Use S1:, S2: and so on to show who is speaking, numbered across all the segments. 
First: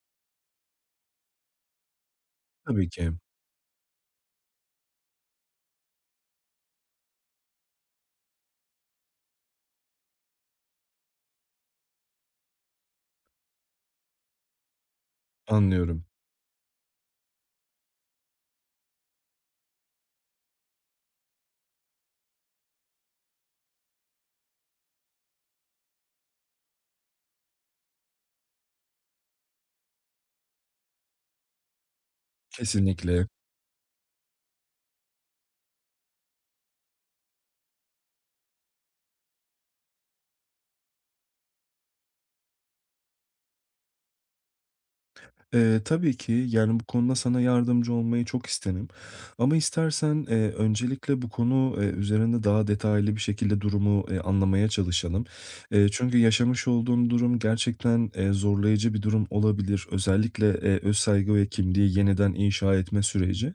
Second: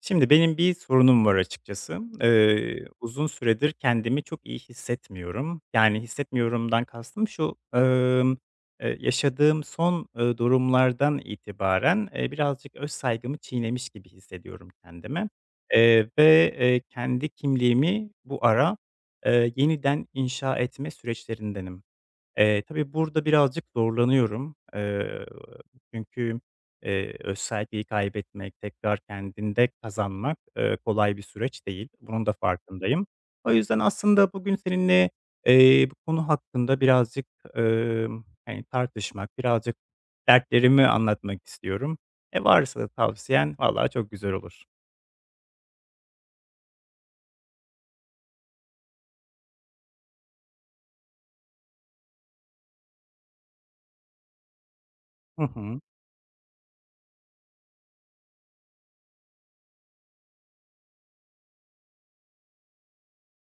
S1: Şimdi benim bir sorunum var açıkçası.
S2: Tabii ki,
S1: Uzun süredir kendimi çok iyi hissetmiyorum. Yani hissetmiyorumdan kastım şu, yaşadığım son, durumlardan itibaren, birazcık öz saygımı çiğnemiş gibi hissediyorum kendime,
S2: anlıyorum.
S1: ve, kendi kimliğimi bu ara, yeniden inşa etme süreçlerindenim. Tabii burada birazcık zorlanıyorum. Çünkü, öz kaybetmek, tekrar kendinde kazanmak, kolay bir süreç değil. Bunun da farkındayım.
S2: Kesinlikle.
S1: O yüzden aslında bugün seninle, bu konu hakkında birazcık, hani, tartışmak, birazcık dertlerimi anlatmak istiyorum. E, varsa da tavsiyen, vallahi çok güzel olur.
S2: Tabii ki, yani, bu konuda sana yardımcı olmayı çok isterim ama istersen, öncelikle bu konu, üzerinde daha detaylı bir şekilde durumu, anlamaya çalışalım.
S1: Hı hı.
S2: Çünkü yaşamış olduğun durum gerçekten, zorlayıcı bir durum olabilir. Özellikle, öz saygı ve kimliği yeniden inşa etme süreci.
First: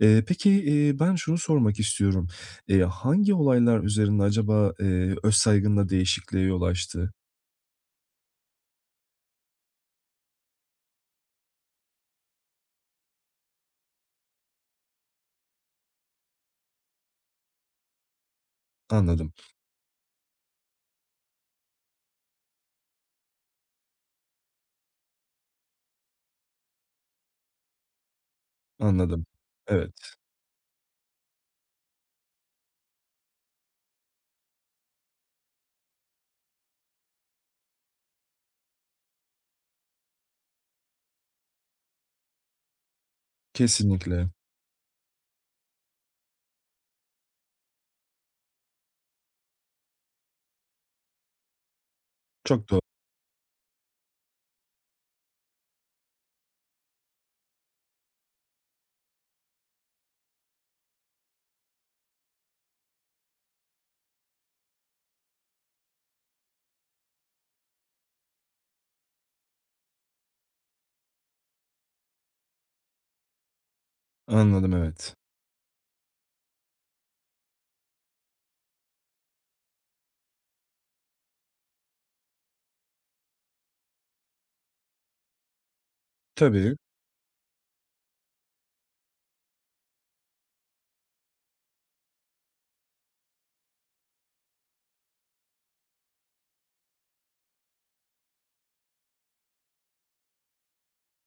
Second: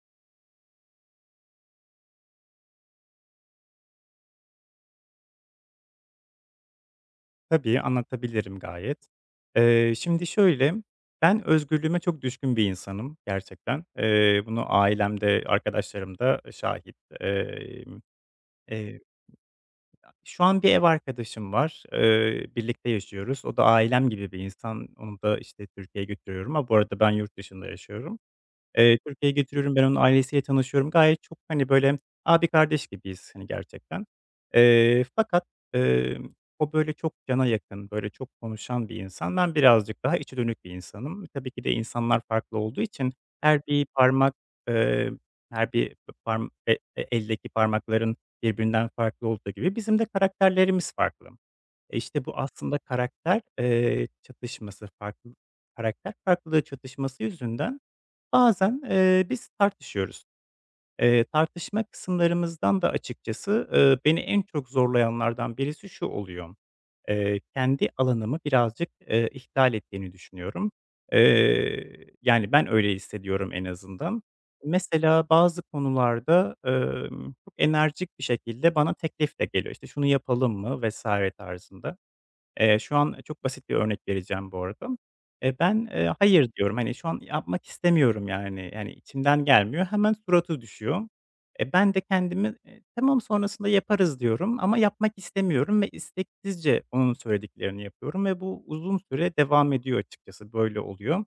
S2: Peki, ben şunu sormak istiyorum. Hangi olaylar üzerinde acaba, öz saygında değişikliğe yol açtı?
S1: Tabii, anlatabilirim gayet. Şimdi şöyle, ben özgürlüğüme çok düşkün bir insanım gerçekten. Bunu ailemde, arkadaşlarım da şahit. Emm, eee,
S2: Anladım.
S1: Şu an bir ev arkadaşım var, birlikte yaşıyoruz. O da ailem gibi bir insan. Onu da, işte, Türkiye'ye götürüyorum ama bu arada ben yurt dışında yaşıyorum.
S2: Anladım.
S1: Türkiye'ye getiriyorum, ben onun
S2: Evet,
S1: ailesiyle tanışıyorum. Gayet çok, hani, böyle, abi kardeş gibiyiz, hani, gerçekten. Fakat, o, böyle, çok cana yakın, böyle, çok konuşan bir insan. Ben birazcık daha içe dönük bir insanım. Tabii ki de insanlar farklı olduğu için her bir
S2: kesinlikle.
S1: parmak, eee, her bir parm e e eldeki parmakların birbirinden farklı olduğu gibi bizim de karakterlerimiz farklı. E, işte, bu
S2: Çok
S1: aslında
S2: doğru.
S1: karakter, çatışması, farklı karakter farklılığı çatışması yüzünden bazen, biz tartışıyoruz. Tartışma kısımlarımızdan da açıkçası, beni en çok zorlayanlardan birisi şu oluyor: kendi alanımı birazcık, ihlal ettiğini düşünüyorum. Yani, ben öyle hissediyorum en azından.
S2: Anladım, evet.
S1: Mesela bazı konularda, çok enerjik bir şekilde bana teklif de geliyor. İşte, "Şunu yapalım mı?" vesaire tarzında. Şu an çok basit bir örnek vereceğim bu arada. Ben, hayır
S2: Tabii,
S1: diyorum. Hani, şu an yapmak istemiyorum yani. Yani, içimden gelmiyor. Hemen suratı düşüyor. E, ben de kendimi, tamam sonrasında yaparız diyorum ama yapmak istemiyorum ve isteksizce onun söylediklerini yapıyorum ve bu uzun süre devam ediyor açıkçası. Böyle oluyor.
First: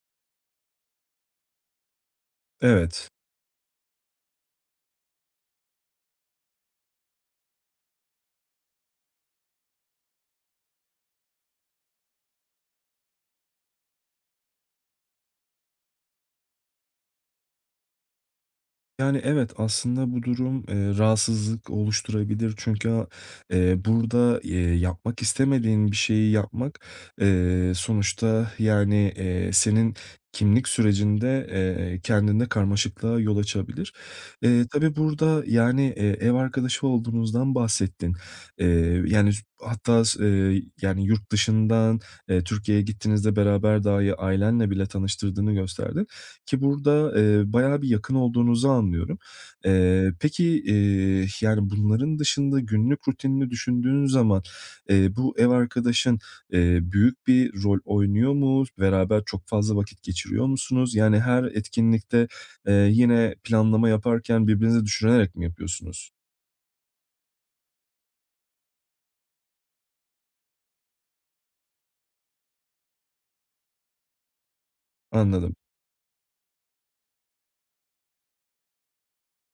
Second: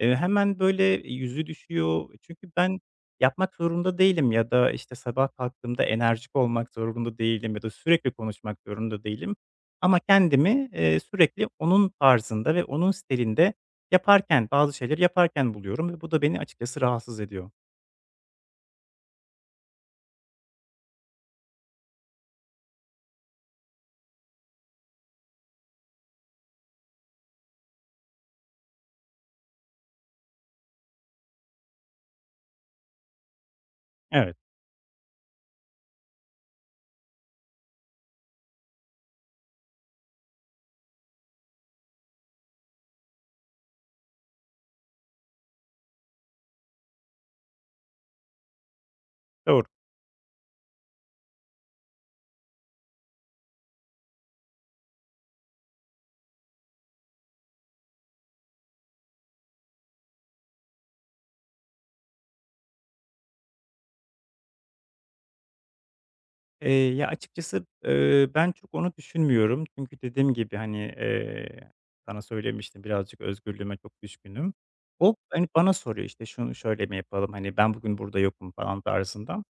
S1: Hemen böyle yüzü düşüyor. Çünkü ben
S2: evet.
S1: yapmak zorunda değilim ya da, işte, sabah kalktığımda enerjik olmak zorunda değilim ya da sürekli konuşmak zorunda değilim. Ama kendimi, sürekli onun tarzında ve onun stilinde yaparken, bazı şeyleri yaparken buluyorum ve bu da beni açıkçası rahatsız ediyor.
S2: Yani, evet, aslında bu durum, rahatsızlık oluşturabilir. Çünkü burada, yapmak istemediğin bir şeyi yapmak, sonuçta, yani, senin kimlik sürecinde, kendinde karmaşıklığa yol açabilir.
S1: Evet,
S2: Tabii burada, yani, ev arkadaşı olduğunuzdan bahsettin. Yani, hatta s Yani, yurt dışından, Türkiye'ye gittiğinizde beraber dahi ailenle bile tanıştırdığını gösterdin. Ki burada, bayağı bir yakın olduğunuzu anlıyorum.
S1: doğru.
S2: Peki, yani, bunların dışında günlük rutinini düşündüğün zaman, bu ev arkadaşın, büyük bir rol oynuyor mu? Beraber çok fazla vakit geçiriyor musunuz? Yani, her etkinlikte, yine planlama yaparken birbirinizi düşünerek mi yapıyorsunuz?
S1: Ya, açıkçası, ben çok onu düşünmüyorum. Çünkü dediğim gibi, hani, sana söylemiştim birazcık özgürlüğüme çok düşkünüm. O, hani,
S2: Anladım.
S1: bana soruyor, işte, "Şunu şöyle mi yapalım?" Hani, "Ben bugün burada yokum." falan tarzında.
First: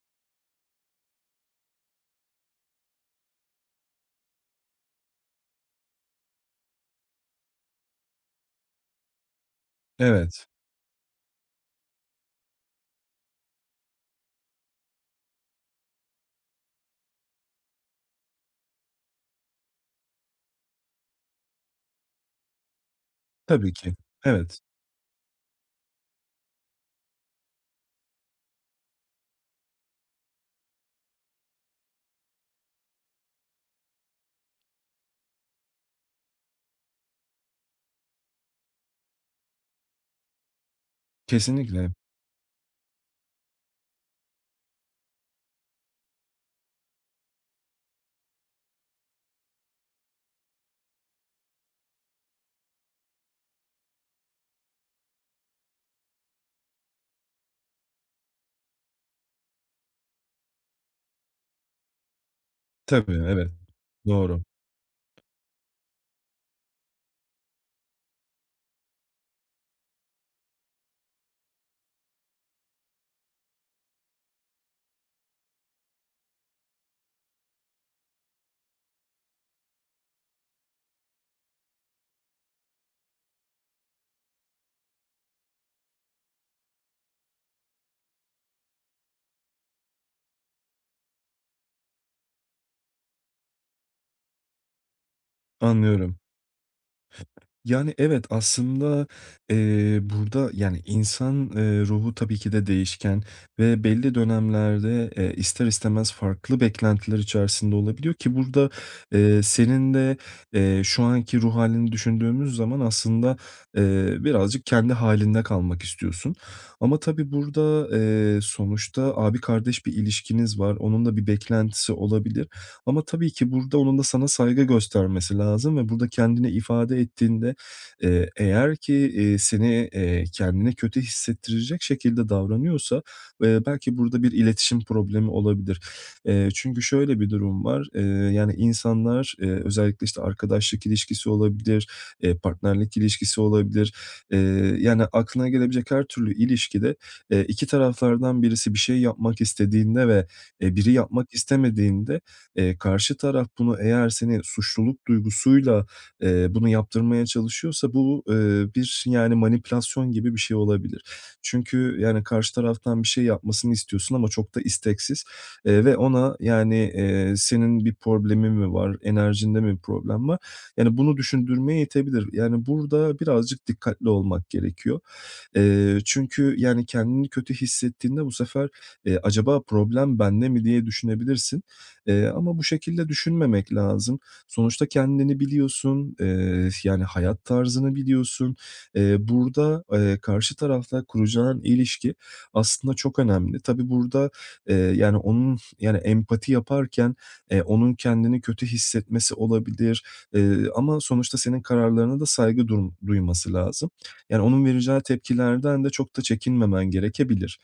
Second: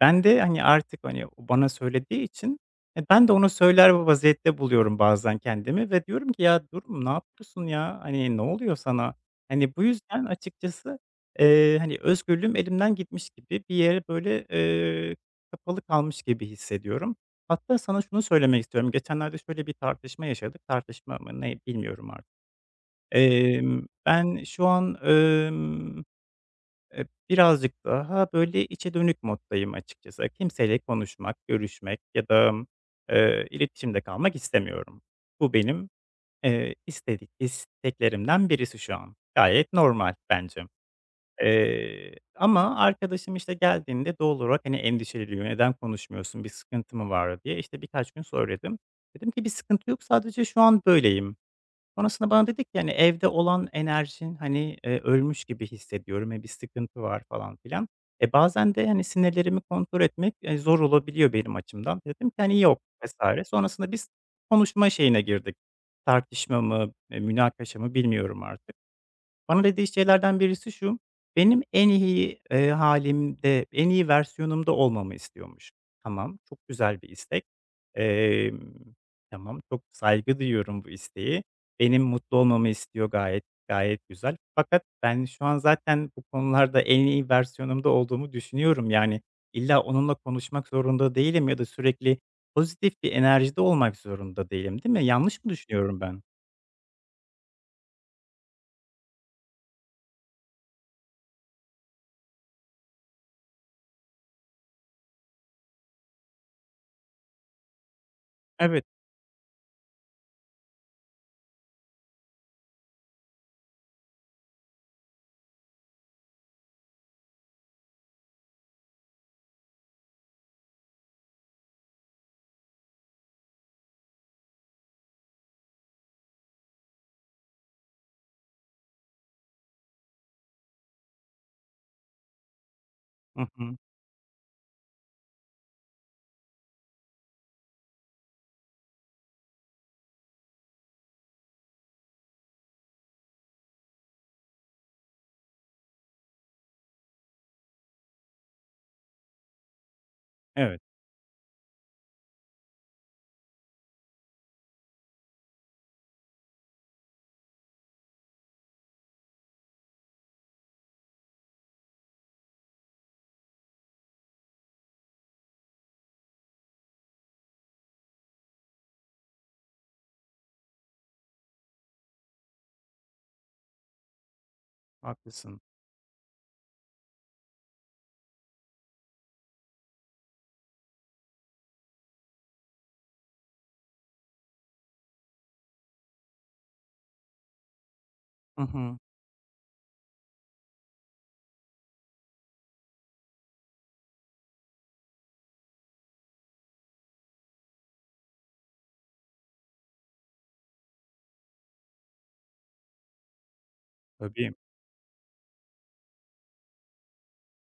S1: Ben de, hani, artık, hani, o bana söylediği için, e, ben de onu söyler bir vaziyette buluyorum bazen kendimi ve diyorum ki "Ya, Durum, ne yapıyorsun ya? Hani, ne oluyor sana?" Hani, bu yüzden
S2: Evet,
S1: açıkçası, hani, özgürlüğüm elimden gitmiş gibi bir yere, böyle, kapalı kalmış gibi hissediyorum. Hatta sana şunu söylemek istiyorum. Geçenlerde şöyle bir tartışma yaşadık. Tartışma mı ne bilmiyorum artık.
S2: tabii ki.
S1: Ben
S2: Evet,
S1: şu an, birazcık daha, böyle, içe dönük moddayım açıkçası. Kimseyle konuşmak, görüşmek ya da, iletişimde kalmak istemiyorum. Bu benim, isteklerimden birisi şu an. Gayet normal bence.
S2: kesinlikle.
S1: Ama arkadaşım, işte, geldiğinde doğal olarak, hani, endişeleniyor. "Neden konuşmuyorsun? Bir sıkıntı mı var?" diye. İşte, birkaç gün söyledim. Dedim ki "Bir sıkıntı yok. Sadece şu an böyleyim." Sonrasında bana dedi ki, hani, "Evde olan enerjin, hani, ölmüş gibi hissediyorum, e, bir sıkıntı var." falan filan. E, bazen de, hani, sinirlerimi kontrol etmek, zor olabiliyor benim açımdan. Dedim ki, hani, "Yok."
S2: Tabii,
S1: vs.
S2: evet.
S1: Sonrasında biz
S2: Doğru,
S1: konuşma şeyine girdik. Tartışma mı, münakaşa mı bilmiyorum artık. Bana dediği şeylerden birisi şu, benim en iyi, hâlimde, en iyi versiyonumda olmamı istiyormuş. Tamam, çok güzel bir istek. Emm, tamam, çok saygı duyuyorum bu isteği. Benim mutlu olmamı istiyor gayet, gayet güzel. Fakat ben şu an zaten bu konularda en iyi versiyonumda olduğumu düşünüyorum. Yani illa onunla konuşmak zorunda değilim ya da sürekli pozitif bir enerjide olmak zorunda değilim, değil mi? Yanlış mı düşünüyorum
S2: anlıyorum.
S1: ben?
S2: Yani, evet, aslında, burada, yani, insan, ruhu tabii ki de değişken ve belli dönemlerde, ister istemez farklı beklentiler içerisinde olabiliyor ki burada,
S1: Evet.
S2: senin de, şu anki ruh halini düşündüğümüz zaman aslında, birazcık kendi halinde kalmak istiyorsun. Ama tabii burada, sonuçta abi kardeş bir ilişkiniz var. Onun da bir beklentisi olabilir ama tabii ki burada onun da sana saygı göstermesi lazım ve burada kendini ifade ettiğinde. Eğer ki, seni, kendini kötü hissettirecek şekilde davranıyorsa,
S1: Hı hı.
S2: belki burada bir iletişim problemi olabilir. Çünkü şöyle bir durum var, yani insanlar, özellikle, işte, arkadaşlık ilişkisi olabilir, partnerlik ilişkisi olabilir. Eee, Yani aklına gelebilecek her türlü ilişkide, 2 taraflardan birisi bir şey yapmak istediğinde ve
S1: Evet,
S2: biri yapmak istemediğinde, karşı taraf bunu eğer seni suçluluk duygusuyla bunu yaptırmaya çalışıyorsa bu, bir, yani, manipülasyon gibi bir şey olabilir. Çünkü, yani, karşı taraftan bir şey yapmasını istiyorsun ama çok da isteksiz, ve ona, yani, senin bir problemin mi var, enerjinde mi bir problem var? Yani, bunu düşündürmeye itebilir. Yani, burada birazcık dikkatli olmak gerekiyor.
S1: haklısın.
S2: Çünkü yani kendini kötü hissettiğinde bu sefer, "Acaba problem bende mi?" diye düşünebilirsin. Ama bu şekilde düşünmemek lazım. Sonuçta kendini biliyorsun, yani hayat tarzını biliyorsun.
S1: Hı hı.
S2: Burada, karşı tarafta kuracağın ilişki aslında çok önemli. Tabii burada, yani onun yani empati yaparken, onun kendini kötü hissetmesi olabilir, ama sonuçta senin kararlarına da saygı duyması lazım. Yani,
S1: Tabii.
S2: onun vereceği tepkilerden de çok da çekinmemen gerekebilir.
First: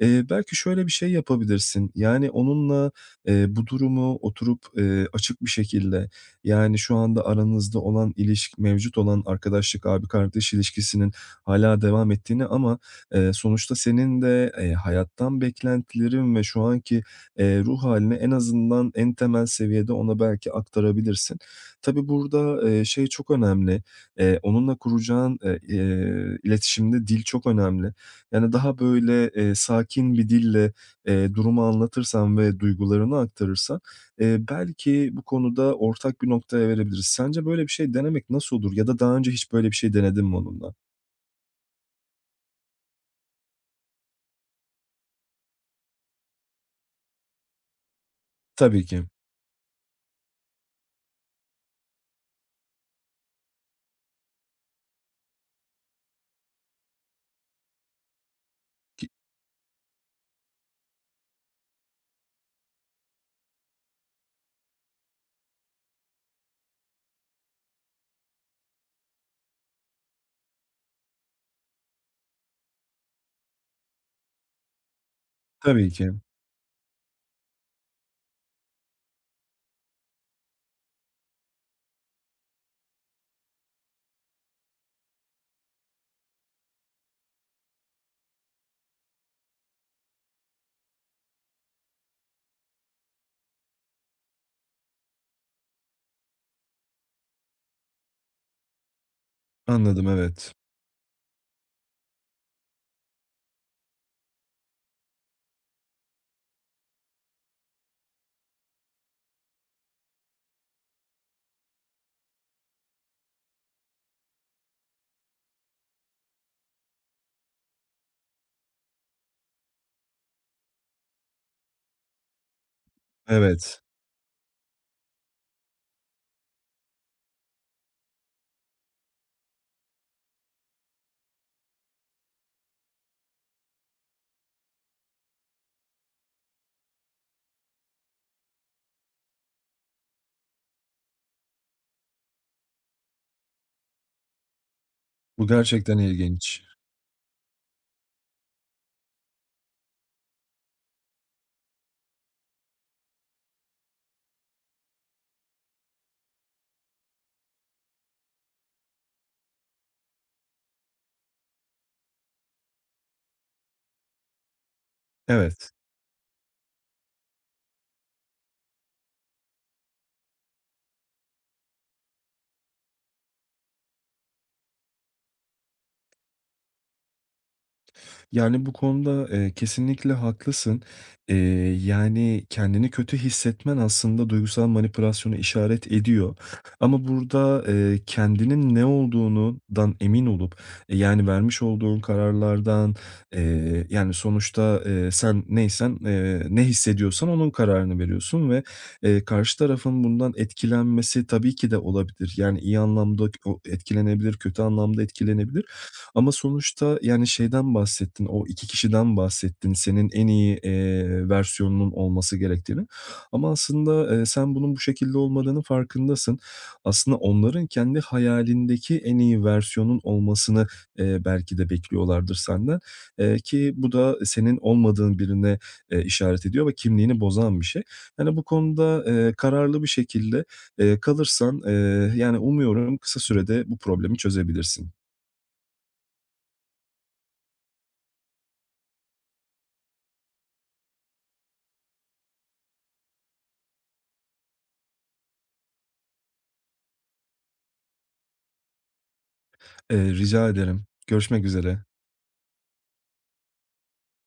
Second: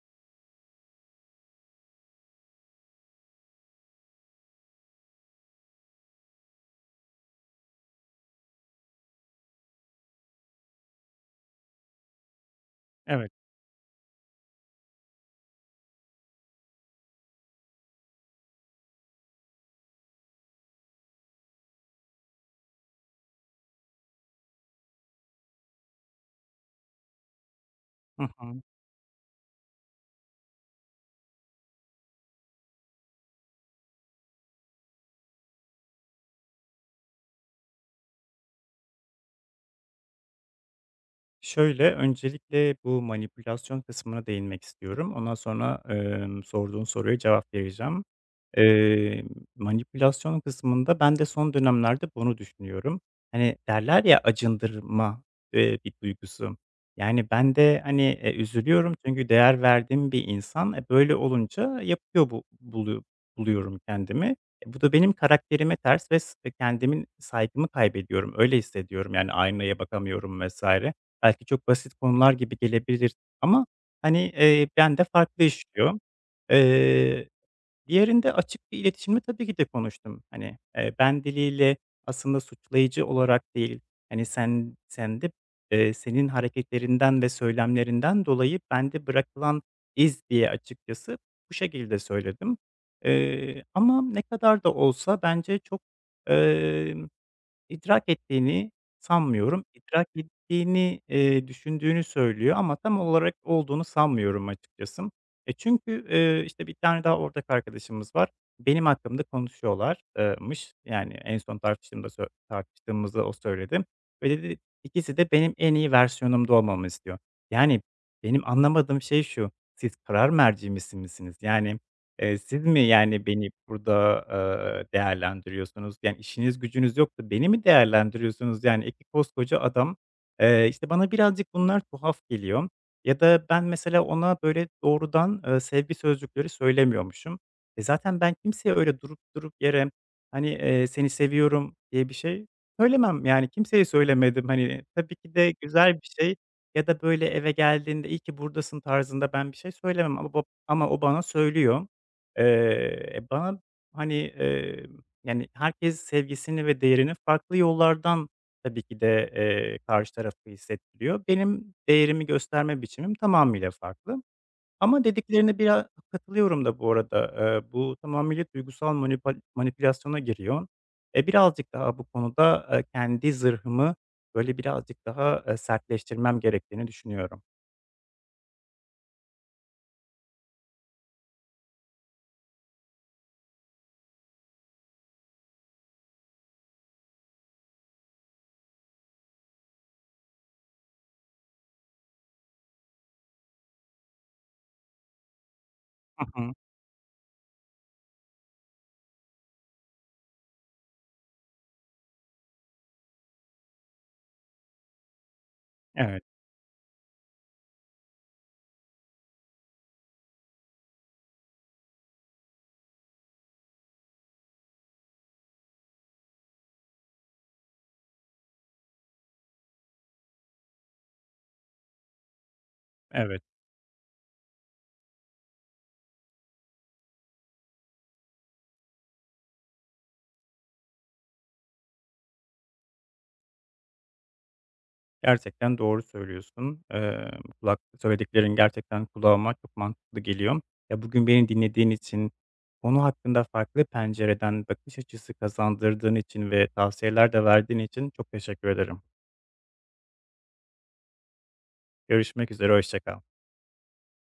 S2: Belki şöyle bir şey yapabilirsin. Yani, onunla, bu durumu oturup, açık bir şekilde, yani, şu anda aranızda olan ilişki, mevcut olan arkadaşlık, abi kardeş ilişkisinin hala devam ettiğini ama,
S1: Evet.
S2: sonuçta senin de, hayattan beklentilerin ve şu anki, ruh halini en azından en temel seviyede ona belki aktarabilirsin. Tabii burada, şey çok önemli. Onunla kuracağın, iletişimde dil çok önemli.
S1: Hı
S2: Yani,
S1: hı.
S2: daha böyle, sakin bir dille, durumu anlatırsan ve duygularını aktarırsan, belki bu konuda ortak bir noktaya verebiliriz. Sence böyle bir şey denemek nasıl olur ya da daha önce hiç böyle bir şey denedin mi onunla?
S1: Şöyle, öncelikle bu manipülasyon kısmına değinmek istiyorum. Ondan sonra, sorduğun soruya cevap vereceğim.
S2: Tabii ki.
S1: Eee, Manipülasyon kısmında ben de son dönemlerde bunu düşünüyorum. Hani, derler ya acındırma, bir duygusu. Yani, ben de, hani, üzülüyorum
S2: Ki
S1: çünkü değer verdiğim bir insan, e, böyle olunca yapıyor bu bulu buluyorum kendimi. E, bu da benim karakterime ters ve s e, kendimin saygımı kaybediyorum, öyle hissediyorum. Yani, aynaya bakamıyorum vs. Belki çok basit konular gibi gelebilir ama, hani, bende farklı
S2: tabii
S1: işliyor.
S2: ki.
S1: Eee, Diğerinde açık bir iletişimle tabii ki de konuştum. Hani, ben diliyle aslında suçlayıcı olarak değil, hani, senin hareketlerinden ve söylemlerinden dolayı bende bırakılan iz diye açıkçası bu şekilde söyledim. Ama ne kadar da olsa bence çok, İdrak ettiğini sanmıyorum.
S2: Anladım,
S1: İdrak
S2: evet.
S1: ettiğini, düşündüğünü söylüyor ama tam olarak olduğunu sanmıyorum açıkçası. E, çünkü, işte, bir tane daha ortak arkadaşımız var. Benim hakkımda konuşuyorlar mış. Yani en son tartıştığımda tartıştığımızda o söyledi ve dedi ikisi de benim en iyi versiyonumda olmamı istiyor. Yani benim anlamadığım şey şu, siz karar mercisi misiniz? Yani siz mi, yani, beni
S2: Evet.
S1: burada, değerlendiriyorsunuz? Yani, işiniz gücünüz yok beni mi değerlendiriyorsunuz? Yani, 2 koskoca adam. İşte, bana birazcık bunlar tuhaf geliyor ya da ben mesela ona böyle doğrudan, sevgi sözcükleri söylemiyormuşum. E, zaten ben kimseye öyle durup durup yere, hani, "Seni seviyorum." diye bir şey söylemem. Yani, kimseye söylemedim. Hani, tabii ki
S2: Bu
S1: de güzel
S2: gerçekten
S1: bir şey
S2: ilginç.
S1: ya da böyle eve geldiğinde, iyi ki buradasın." tarzında ben bir şey söylemem ama o bana söylüyor. Bana, hani, yani, herkes sevgisini ve değerini farklı yollardan tabii ki de, karşı tarafı hissettiriyor. Benim değerimi gösterme biçimim tamamıyla farklı ama dediklerine
S2: Evet.
S1: biraz katılıyorum da bu arada. Bu tamamıyla duygusal manipülasyona giriyor. E, birazcık daha bu konuda, kendi zırhımı, böyle, birazcık daha, sertleştirmem gerektiğini düşünüyorum.
S2: Yani, bu konuda, kesinlikle haklısın. Eee, Yani, kendini kötü hissetmen aslında duygusal manipülasyona işaret ediyor ama burada, kendinin ne olduğundan emin olup, yani, vermiş olduğun kararlardan, yani, sonuçta, sen neysen,
S1: Hı hı.
S2: ne hissediyorsan onun kararını veriyorsun ve karşı tarafın bundan etkilenmesi tabii ki de olabilir. Yani, iyi anlamda o etkilenebilir, kötü anlamda etkilenebilir.
S1: Evet,
S2: Ama sonuçta, yani, şeyden bahsettin, o 2 kişiden bahsettin, senin en iyi, versiyonunun olması gerektiğini ama aslında, sen bunun bu şekilde olmadığını farkındasın. Aslında onların kendi hayalindeki en iyi versiyonun olmasını, belki de bekliyorlardır senden,
S1: evet.
S2: ki bu da senin olmadığın birine, işaret ediyor ve kimliğini bozan bir şey. Yani, bu konuda, kararlı bir şekilde, kalırsan, yani, umuyorum kısa sürede bu problemi çözebilirsin.
S1: Gerçekten doğru söylüyorsun. Kulak söylediklerin gerçekten kulağıma çok mantıklı geliyor. Ya, bugün beni dinlediğin için, konu hakkında farklı pencereden bakış açısı kazandırdığın için ve tavsiyeler de verdiğin için çok teşekkür ederim.
S2: Rica ederim. Görüşmek üzere.
S1: Görüşmek üzere, hoşça kal.